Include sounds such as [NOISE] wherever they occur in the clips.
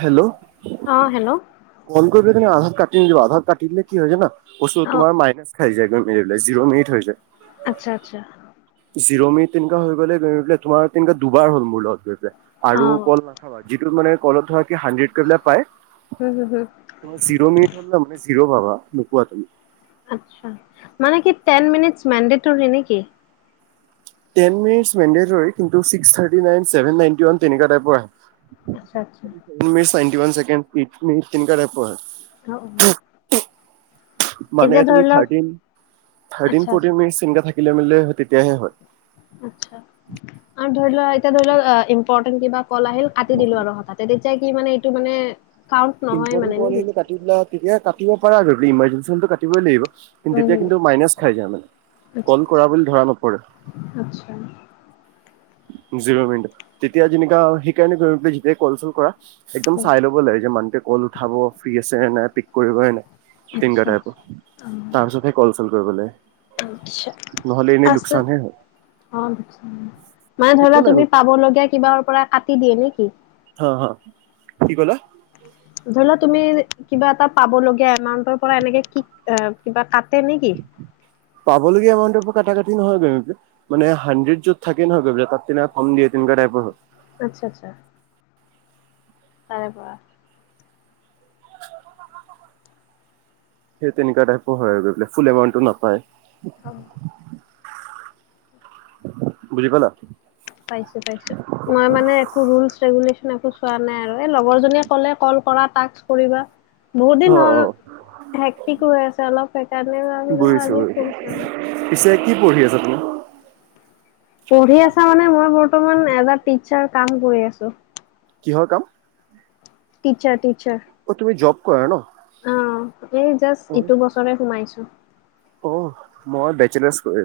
Hello অ hello phone কৰিবি। আধাৰ কাটি নিব আধাৰ কাটি দিলে কি হয় জানা বস্তুটো অ তোমাৰ মাইনছ খাই যায়। ম জিৰ' মেৰিট হৈ যায়। আচ্ছা আচ্ছা। জিৰণি তিনা হৈ গ'লে গ পেলাই তোমাৰ দুবাৰ হ'ল মোৰ লগত গৈ পেলাই অ আৰু কল মাগ। সেইটো মানে কলত থকাকে হান্ড্ৰেড টেলা পায় হুম হুম হুম [UNINTELLIGIBLE] শিৰ' ভাবা নোকোৱা তুমি আ মানে কি তেন মিনিটচ মানদেটৰি নেকি তেন মিনিটছ মন্দেটৰি কিন্তু six thirty nine, seven ninety one তেনেকুৱা টাইপৰ আহে। আচ্ছা আচ্ছা ninety one second eight minute তেনেকুৱা টাইপৰ অ অ মানে এতিয়া তুমি ধৰি লওক থাৰ্টিন, থাৰ্টিন, আচ্ছা আচ্ছা ফৰ্তিন মিনিটছ এনেকা থাকিলে মেলিলে তেতিয়াহে হয়। আচ্ছা আত ধৰি লোৱা এতিয়া ধৰি লোৱা ইম্পৰ্টেণ্ট কিবা কল আহিল কাটি দিলো আৰু হঠাতে তেতিয়া কি মানে এইটো মানে কাউন্ট নহয় ইম্পৰ্টেন্ট মানে কল নেকি আহিলেটো কাটিমটা তেতিয়া কাটিব পাৰে আৰু ইমাজেঞ্চিটো কাটিবই লাগিব কিন্তু উম তেতিয়া হুম কিন্তু মাইনাচ খাই যায় মানে আচ্ছা কল কৰা বুলি ধৰা নপৰে আচ্ছা জিৰ' মিনিট তেতিয়া যেনো সেইকাৰণে যেতিয়াই কল চল কৰা একদম উম চাই ল'ব লাগে যে মানুহটোৱে কল উঠাব ফ্ৰী আছে নাই পিক কৰিব নে নাই আচ্ছা টাইপৰ অ তাৰপিছত সেই কলচল কৰিব আচ্ছা লাগে। নহলে এনে আছে লোকচান হে হয় অ, মানে একো ধৰিলোৱা নাই তুমি পাব লগীয়া কিবাৰ পৰা কাটি দিয়ে নেকি? হা - হা কি ক'লা? ধৰি লওঁক তুমি কিবা এটা পাব লগিয়া এমাউন্টৰ পৰা এনেকে কি এ কিবা কাট পাবলগীয়া এমাউন্টৰ ক কাটি নহয় গৈ মানে হাণ্ড্ৰেড য'ত থাক নহয়ৈ তাত তেনেক কমিয়ে তেনেকা টাইপৰ হয় আচ্ছা আচ্ছা তাৰে পৰা সেই তেনেকুৱা টাইপৰ হয় আৰু ফুল এমাউণ্টটো নাপায় অ', বুজি পালা পাইছো পাইছো মই মানে একো ৰে একো চোৱা নাই আৰু এই লগৰ জনীয়ে ক'লে কল কৰা ৰ্টাচ্ কৰিবা বহুত দিন অ', হ'ল অ'। হেক্টিকো হৈ আছে অলপ সে কাৰণে ভাবিলো বুজিছো আজি বুজিছো [UNINTELLIGIBLE] পিছে কি পঢ়ি আছা তুমি পঢ়ি আছা মানে মই বৰ্তমান এজ এ টিচাৰ কাম কৰি আছো কিহৰ কাম টিচাৰ টি অ, তুমি জব কৰা ন? এই জাষ্ট ইটো বছৰে সোমাইছো। অঁ মই বেচনেজ কৰি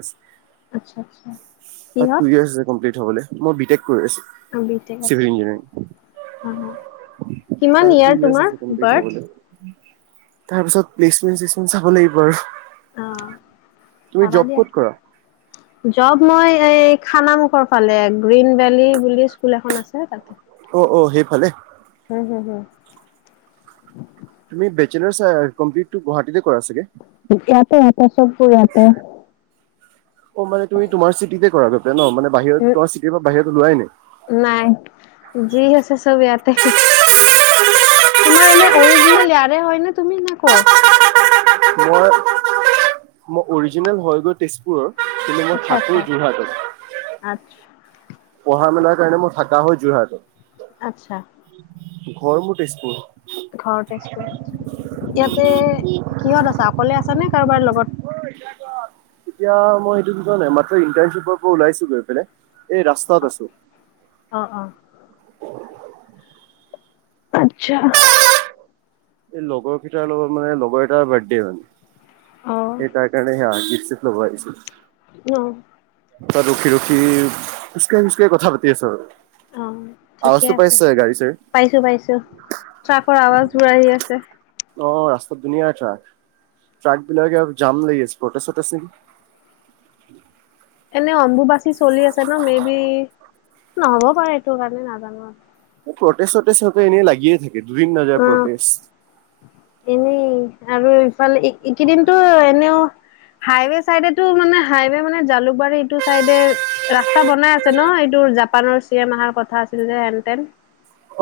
আচ্ছা আচ্ছা আছো বাত টু কিহত ইয়েৰচ আছে কমপ্লিট হবলে মই বিদেশ বি টেক চিভিল আচ্ছা ইঞ্জিনিয়াৰং। অ কিমান ইয়াৰ তোমাৰ বাৰ্থ তাৰ পিছত প্লেচমেন্ট চেচমেন্ট চাব লাগিব আৰু অঁ তুমি পাবা জব দিয়া ক'ত কৰা জ্বব মই এই খানা মুুখৰ ফালে গ্ৰীণ ভেলি বুলি স্কুল এখন আছে তাতে অঁ অঁ সেইফালে হম হম হম। তুমি বেচেলৰ চা গুৱাহাটীতে কৰা চাগে। এয়াত এয়াহে চব বোৰ এয়াতে গতে ন মে বাহিৰত তো চিটিৰ পৰা বাহিৰত ওলোৱাই নাই। নাই যি আছে চব এই য়াতে। তোমাৰ এনে অৰিজিনেল নাই ইয়াৰে হয় নে তুমি ন কৰ? মই - মই অৰিজিনেল হয়গৈ তেজপুৰৰ। কিন্তু মোৰ আচ্ছা, আচ্ছা, ঠাকুৰ যোৰহাটৰ আচ্ছা। পঢ়া মেলাৰ কাৰণে মই থাকা হৈ যোৰহাটৰ আচ্ছা ঘৰ মোৰ তেজপুৰ। ঘৰত টেষ্ট কৰো ইয়াতে কিহত আছা অকলে আছ নে কাৰোবাৰ লগত এতিয়া মই সেইটো [UNINTELLIGIBLE] ইন্টাৰশ্বিপৰ পৰা ওলাইছো গৈ পেলাই এই ৰাস্তাত অ আছো অ অ আচ্ছা। এই লগৰ কেইটাৰ লগত মানে লগৰ এটাৰ বাৰ্থডে অ', হয় এই তাৰ কাৰণে সেয়া আজি চো [UNINTELLIGIBLE] ন তাত ৰখি ৰখি খোজকাঢ়ি খোজ কঢ়ি কথা পাতি আছো আৰু। অ ঠিকে আৱাজটো আছে পাইছে গাড়ী চাড়ী [UNINTELLIGIBLE] পাইছো পাইছো ট্ৰাকৰ আৱাজ ঘূৰা আহি আছে অ ৰাস্তাত ধুনীয়া ট্ৰাক, ট্ৰাক বিলাকে আৰু জাম লাগি আছে ফটো চটো চি [INAUDIBLE] মানে অম্বুবাচী চলি আছে ন মে বি নহ'ব পাৰে এইটো কাৰণে নাজানো আৰু প্ৰটেষ্ট চটেষ্ট চবে এনেই লাগিয়ে থাকে দুদিন নাযায় অ প্ৰটেষ্ট এনেই আৰু ইফালে এইকেইদিনটো এনেও হাইৱে চাইডেটো মানে হাইৱে মানে জালুকবাৰী এইটো চাইডে ৰাস্তা বনাই আছে ন এইটো জাপানৰ চিয়েম আহাৰ কথা আছিল যে হেনটেন।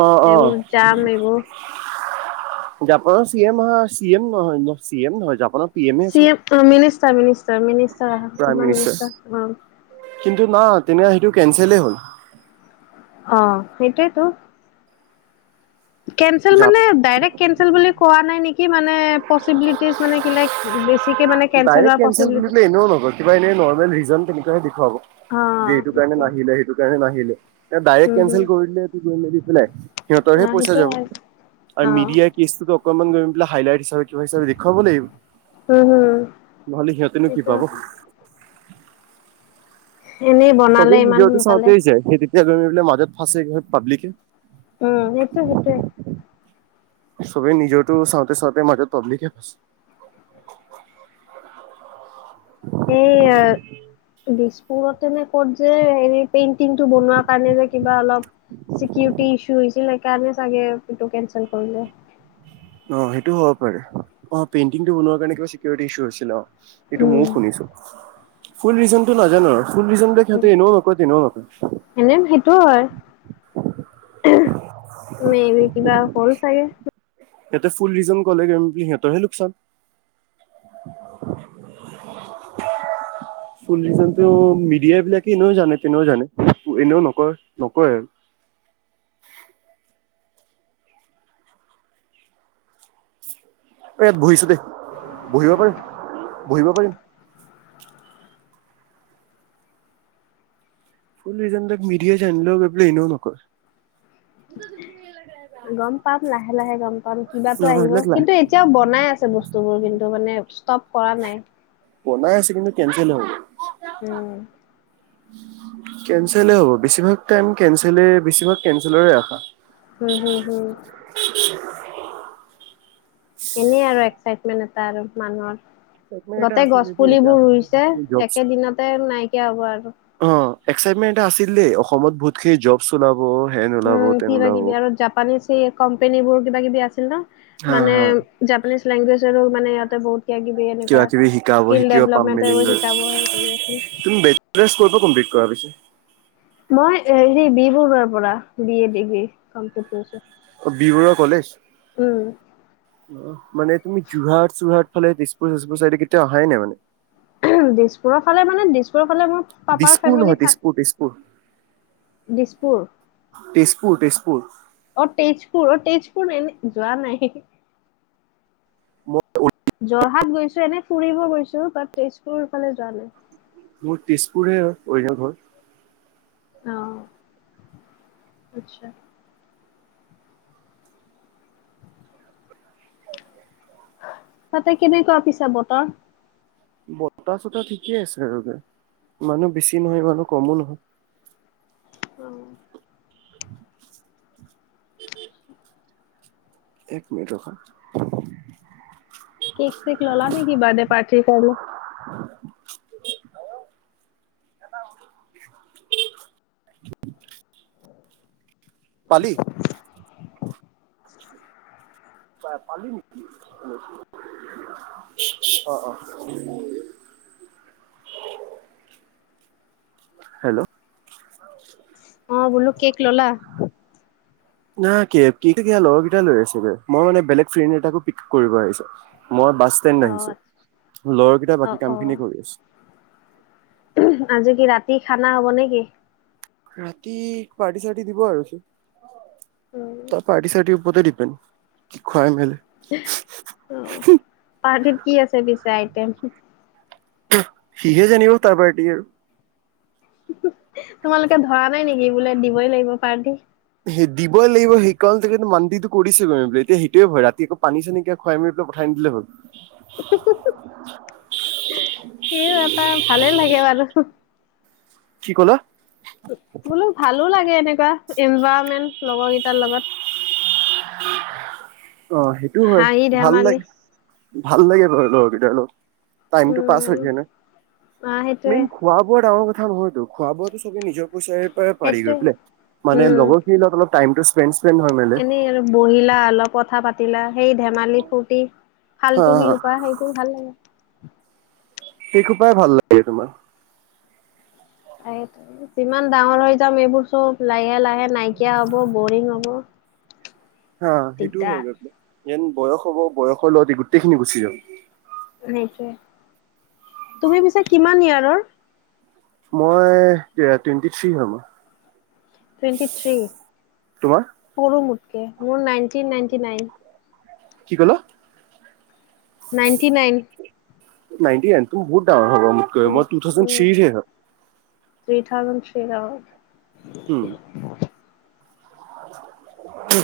অ', অ', এইবোৰ জাম এইবোৰ জাপানৰ চি এম অহা চি এম নহয় চি এম নহয় জাপানত C M minister minister minister অহা [UNINTELLIGIBLE] কিন্তু না তেনে সেইটো কেনচলেই হ'ল। অ সেইটোৱেইতো। কেনচেল জাপ মানে ডাৰক্ট কেনচেল বুলি কোৱা নাই নেকি? কি মানে পচিবিলিটিজ মানে কিলে বেছি ডাইৰেক্ট কেনচেল বোলিলে এনেও নহয় কিবা এনেই নৰ্মেল ৰিজন তেনেকুৱাে দেখুৱাব। অ যে এইটো কাৰণে সেইটোৱে নাহিলে সেইটো কাৰণে নাহিলে। ডাইৰেক্ট উম কেনচেল হুম কৰি দিলে [UNINTELLIGIBLE] দি পেলাই সিহঁতৰহে অ পইচা সেইটো যাব হয় আৰু অ মিডিয়াৰ কেছটোতো অকনমান গম পেলাই হাইলাইট হিচাপে কিবা হিচাপে দেখুৱাব লাগিব। উম হুম নহলে সিহঁতেনো কি সেইটো পাব এনেই বনালে চবেই ইমান নিজৰটো সোনকালে চাওঁতে যায় সেই তেতিয়া গমি পেলাই মাজত ফাঁচে হয় পাব্লিকে উম সেইটো সেইটোৱে চবেই নিজৰতো চাওঁতে চাওঁতে মাজত পাব্লিক [INAUDIBLE] এয়া দিছ মুৰতেনে ক'ত যে সেৰি পেইন্টিংটো বনোৱাৰ কাৰণে যে কিবা অলপ চিকিউটি ইছু আছিল ন সেইকাৰণে চাগে কেনচেল কৰিলে। অ সেইটো হ'ব পাৰে অ পেইণ্টিংটো বনোৱাৰ কাৰণে কিবা চিকিউৰিটি ইছু আছিল অ। এইটো উম ময়ও শুনিছো ফুল ৰিজন টো নাজানো আৰু। ফুল ৰিজন বিলাক সিহঁতে এনও নকয় তেনেও নকয়। এনে সেইটো হয় [UNINTELLIGIBLE] মে বি কিবা হ'ল চাগে? ইহতে ফুল ৰিজন কলে সিহঁতৰহে লোকচান। [INAUDIBLE] চো মিডিয়াবিলাকে এনেও জানে তেনেও জানে এনেও নকয় নকয় আৰু [UNINTELLIGIBLE] [INAUDIBLE] এ ইয়াত বহিছো দেই বহিব পাৰিম বহিব পাৰিম? ফুল ৰিজান বিলাক মিডিয়া [UNINTELLIGIBLE] এনো নকয় গম পাম লাহে লাহে গম পাম কিবাটো অ', আহিব। এইবিলাক লাই কিন্তু এতিয়াও বনাই আছে বস্তু বোৰ কিন্তু মানে পৰা নাই বনাই আছে কিন্তু কেনঞ্চেল হ'ল। উম। কেঞ্চেলে হ'ব বেছিভাগ টাইম কেনচেলে বেছিভাগ কেনচেলৰে আশা। উম হম হম [INAUDIBLE] এনেই আৰু এক্সাইটমেণ্ট এটা আৰু মানুহৰ। এক্সাইটমেণ্ট এটা গোটেই আছিল গছ দেই যে পুলিবোৰ অসমত ৰুইছে জব একেদিনতে নাইকিয়া হ'ব আৰু অ' এক্সাইটমেণ্ট এটা আছিল দেই অসমত বহুতখিনি জব চব পাবলৈ উ কিবা কিবি আৰু জাপানীজ এই কোম্পানী বোৰ কিবা কিবি আছিল নহ হা মানে হা জাপানীজ লেংগুৱেজৰ মানে ইয়াতে বহুত কিবা কিবি এনেকুৱা কিবা কিবি শিকাব স্কিল শিকিব পাম ডেভলমেন্ট এইবোৰ মেলিমগৈ শিকাব সেইকাৰণে বহি আছোঁ। হৈ গল কমপ্লিট কৰা পিছে মই হে বি বৰুৱাৰ পৰা বি এ ডিগ্ৰী কমপ্লিট কৰিছোঁ। অ বি বৰুৱা কলেজ মানে তুমি যোৰহাট চোৰহাট ফালে তেজপুৰ -চেজপুৰ চাইডে কেতিয়াও অহাই নাই মানে। দিছপুৰৰ ফালে মানে দিছপুৰৰ ফালে মোৰ পাপাৰ দিছপুৰ ফেমিলি নহয় থাক তেজপুৰ তেজপুৰ দিছপুৰ তেজপুৰ তেজপুৰ। অ তেজপুৰ অ তেজপুৰ এনে যোৱা নাই ম উ [UNINTELLIGIBLE] যোৰহাট গৈছো এনেই ফুৰিব গৈছো বাট তেজপুৰ ফালে যোৱা নাই। মই তেজপুৰ হে হৈ অৰ্জিনেল ঘৰ। অহ আচ্ছা। তাতে কেনেকুৱা পিছে বতৰ? বতাহ -চতাহ ঠিকে আছে আৰু মানে ইমানো বেছিও নহয় ইমানো কমো নহয় অহ। উ [UNINTELLIGIBLE] এক মিনিট ৰখা। কেক চেক ললা নেকি বাৰ্থডে পাৰ্টিৰ কাৰণে পালি? [INAUDIBLE] পা পালোঁ অ, অ। হেল্ল'। অ বোলো কেক ল'লা? না কেক লগৰ কেইটাই লৈ আছেগৈ মই মানে বেলেগ ফ্ৰেণ্ড এটাকো পিক আপ কৰিব আহিছোঁ। মই বাছ অ ষ্টেণ্ড আহিছোঁ। ল'ৰাকেইটাই অ বাকী অ কাম খিনি কৰি আছে। আজি কি ৰাতি খানা হব নে কি? ৰাতি পাৰ্টি চাৰ্টি দিব আৰুি উম, তই পাৰ্টি চাৰ্টি পতে ডিপেণ্ড কি খুৱাই মেলে অ পাৰ্টিত কি আছে পিছে আইটিয়েম সিহে জানিব তাৰ পাৰ্টি আৰু। তোমালোকে ধৰা নাই নেকি বোলে দিবই লাগিব পাৰ্টি সেই দিবই লাগিব সেইকাৰণে মানিটো কৰিছিলো এহ এতিয়া সেইটোৱে ভয় ৰাতি আকৌ পানী চানী কে খুৱাই‌ মেলি পঠাই নিদিলে হ'ল ইউহ এটা ভালেই লাগে বাৰু কি ক'লা? বোলো ভালো লাগে এনেকুৱা এনভাইৰণমেন্ট লগৰ কেইটাৰ লগত অ সেইটো হয় হাঁহি ভাল ধেমালি লাগে ভাল লাগে তহ লগৰকেইটাৰ লগত। টাইমটো পাছ উম হৈ যায় নহ অ মেইন সেইটোয়ে খোৱা বোৱা ডাঙৰ হ'লে অহ হয়তো খোৱা বোৱা তহ চবে নিজৰ পইচাৰে পৰা পাৰি গৈ সেইটোয়ে বোলে মানে উম লগৰখিনি লগত অলপ টাইমটো স্পেন স্পেন হৈ মানে এনেই আৰু বহিলা, অলপ কথা পাতিলা। সেই ধেমালি ফূৰ্তি ভাল হা হা তুমিও পোৱা। সেইবোৰ ভাল সেই খোপাই ভাল লাগে তোমাৰ। [UNINTELLIGIBLE] যিমান ডাঙৰ হৈ যাম এইবোৰ চব লাহে লাহে নাইকিয়া হব বৰিং হব। হা সেইটোও দিগদাৰ হয় গ যেন বয়স হ'ব বয়সৰ লগতে গোটেই খিনি গুচি যাব সেইটোৱে তুমি পিছে কিমান ইয়েৰৰ? মই টুৱেন্টি থ্ৰী হয় মই টুৱেন্টীথিৰি তোমাৰ? সৰু মতকে মোৰ নাইন নাইটি নাইন। কি কলো। Ninety nine. নান্টি নাইন বহুত বহুত ডাঙৰ হ'ব মোতকৈ উম, টুডাউজেন্ট উম, থিৰিত হে। থ্ৰী থাউজেন্ড থ্ৰী আৱাৰ উম। উম।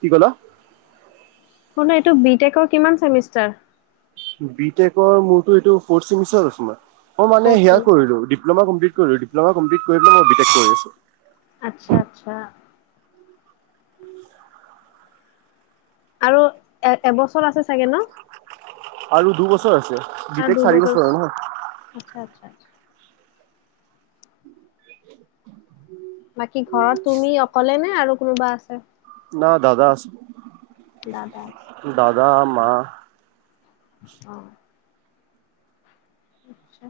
কি ক'লো। শল এইটো বি টেকৰ কিমান চেমিষ্টাৰ। বি মোৰটো এইটো ফৌষ্ট চেমিষ্টাৰ মই মানে ফ'ৰ্থ সেই চেমিষ্টাৰ, কৰিলো ডিপলমা কমপ্লিট পল'মাম কৰি মই বি কৰিছো। আচ্ছা আচ্ছা। আৰু এ এবছৰ আছে চাগে ন। আৰু দুবছৰ আছে আৰু বিটক চাৰি দুবছৰ বছৰ নহয়। আচ্ছা আচ্ছা আচ্ছা। বাকী ঘৰত তুমি অকলে নে আৰু কোনোবা আছে। না দাদা আছে দাদা আছে, দাদা মা। অ। আচছা।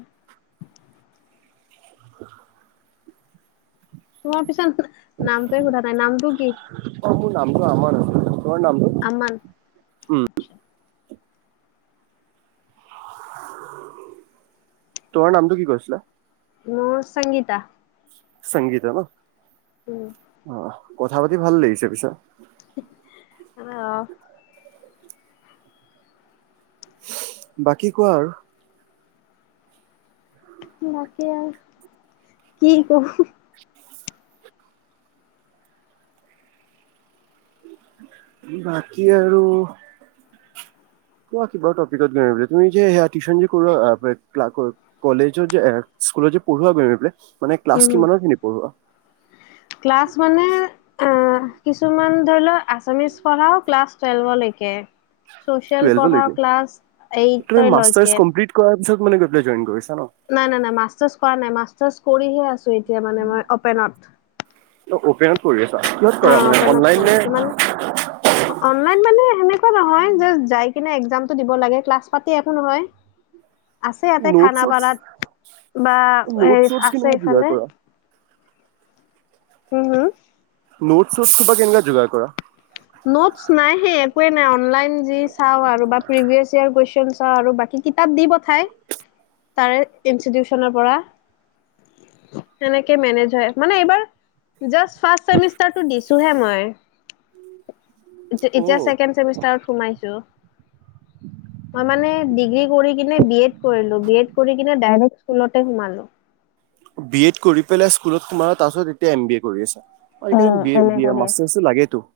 [UNINTELLIGIBLE] তোমাৰ পিছত নামটোৱে সোধা নাই নামটো কি। অ মোৰ নামটো আমাৰ আ তৰ নামটো। আমান। উম আচ্ছা তোমাৰ নামটো কি কৈছিলা। মোৰ সংগীতা। সংগীতা ন উম, অ কথা পাতি ভাল লাগিছে পিছত। অহ। বাকী কোৱা আৰু। তাকে আৰু কি কম। বাকী আৰু। ক কিবা টপিকত গৈ তুমি যে সয়া টিউশন যে কলেজৰ যে। স্কুলত যে পঢ়োৱা মে ক্লা উম। কিমানৰ খিনি পঢ়োৱা। ক্লাছ মানে কিছুমান ধৰি লও আচামিচ পঢ়াও ক্লাছ টোলভ। চুচিএল পঢ়া টুৱেলভলৈকে ক্লাছ এইট লৈকে। চব মান গৈ পেলাই জইন কৰিছে। নাই নাই নাই মাৰ্চটাচ কৰা নাই মাচটাচ কৰিহে আছো এতিয়া মান মই অপেনত। পেৰন কৰি আছে। অ অপেনত পঢ়ি আছো মানে অনলাইন মানে এনেকে নহ কিনে একজামটো দিব লাগ ক্লাছ পাটি একো নহয়। আছে ইয়াতে নোট চোটছ খানাপাৰাত বা নোট এই চোটছ আছে কেনেকুৱা যোগাৰ ইফালে। কৰা? Home home. নোট চোট খুবা কেনেকা যোগাৰ কৰা। নোটছ নাই সেই একোৱে নাই অনলাইন যি চাওঁ আৰু প্ৰিভিয়াছ কোএচন। আৰু বাকী কিতাপ দি পঠাই তাৰে ইনষ্টিটিউচনৰ পৰা। সেনেকে মেনেজ হয় মানে এইবাৰ। জাষ্ট ফাৰ্ষ্ট চেমিষ্টাৰটো দিছোঁহে মই। এতিয়া ছেকেণ্ড অ' চেমিষ্টাৰত সোমাইছো। মই মানে ডিগ্ৰী কৰি কিনে বি এড কৰিলোঁ, বি এড কৰি কিনে ডাইৰেক্ট ওলতে সোমালোঁ। বি এড কৰি পেলাই স্কুলত তোমাৰ তাৰপিছত এতিয়া এম বি এ কৰি আছা। অহ এই কাৰণেবি উম এ এম বি এ কৰি আছা? মাষ্টাৰ্টো লাগে তো।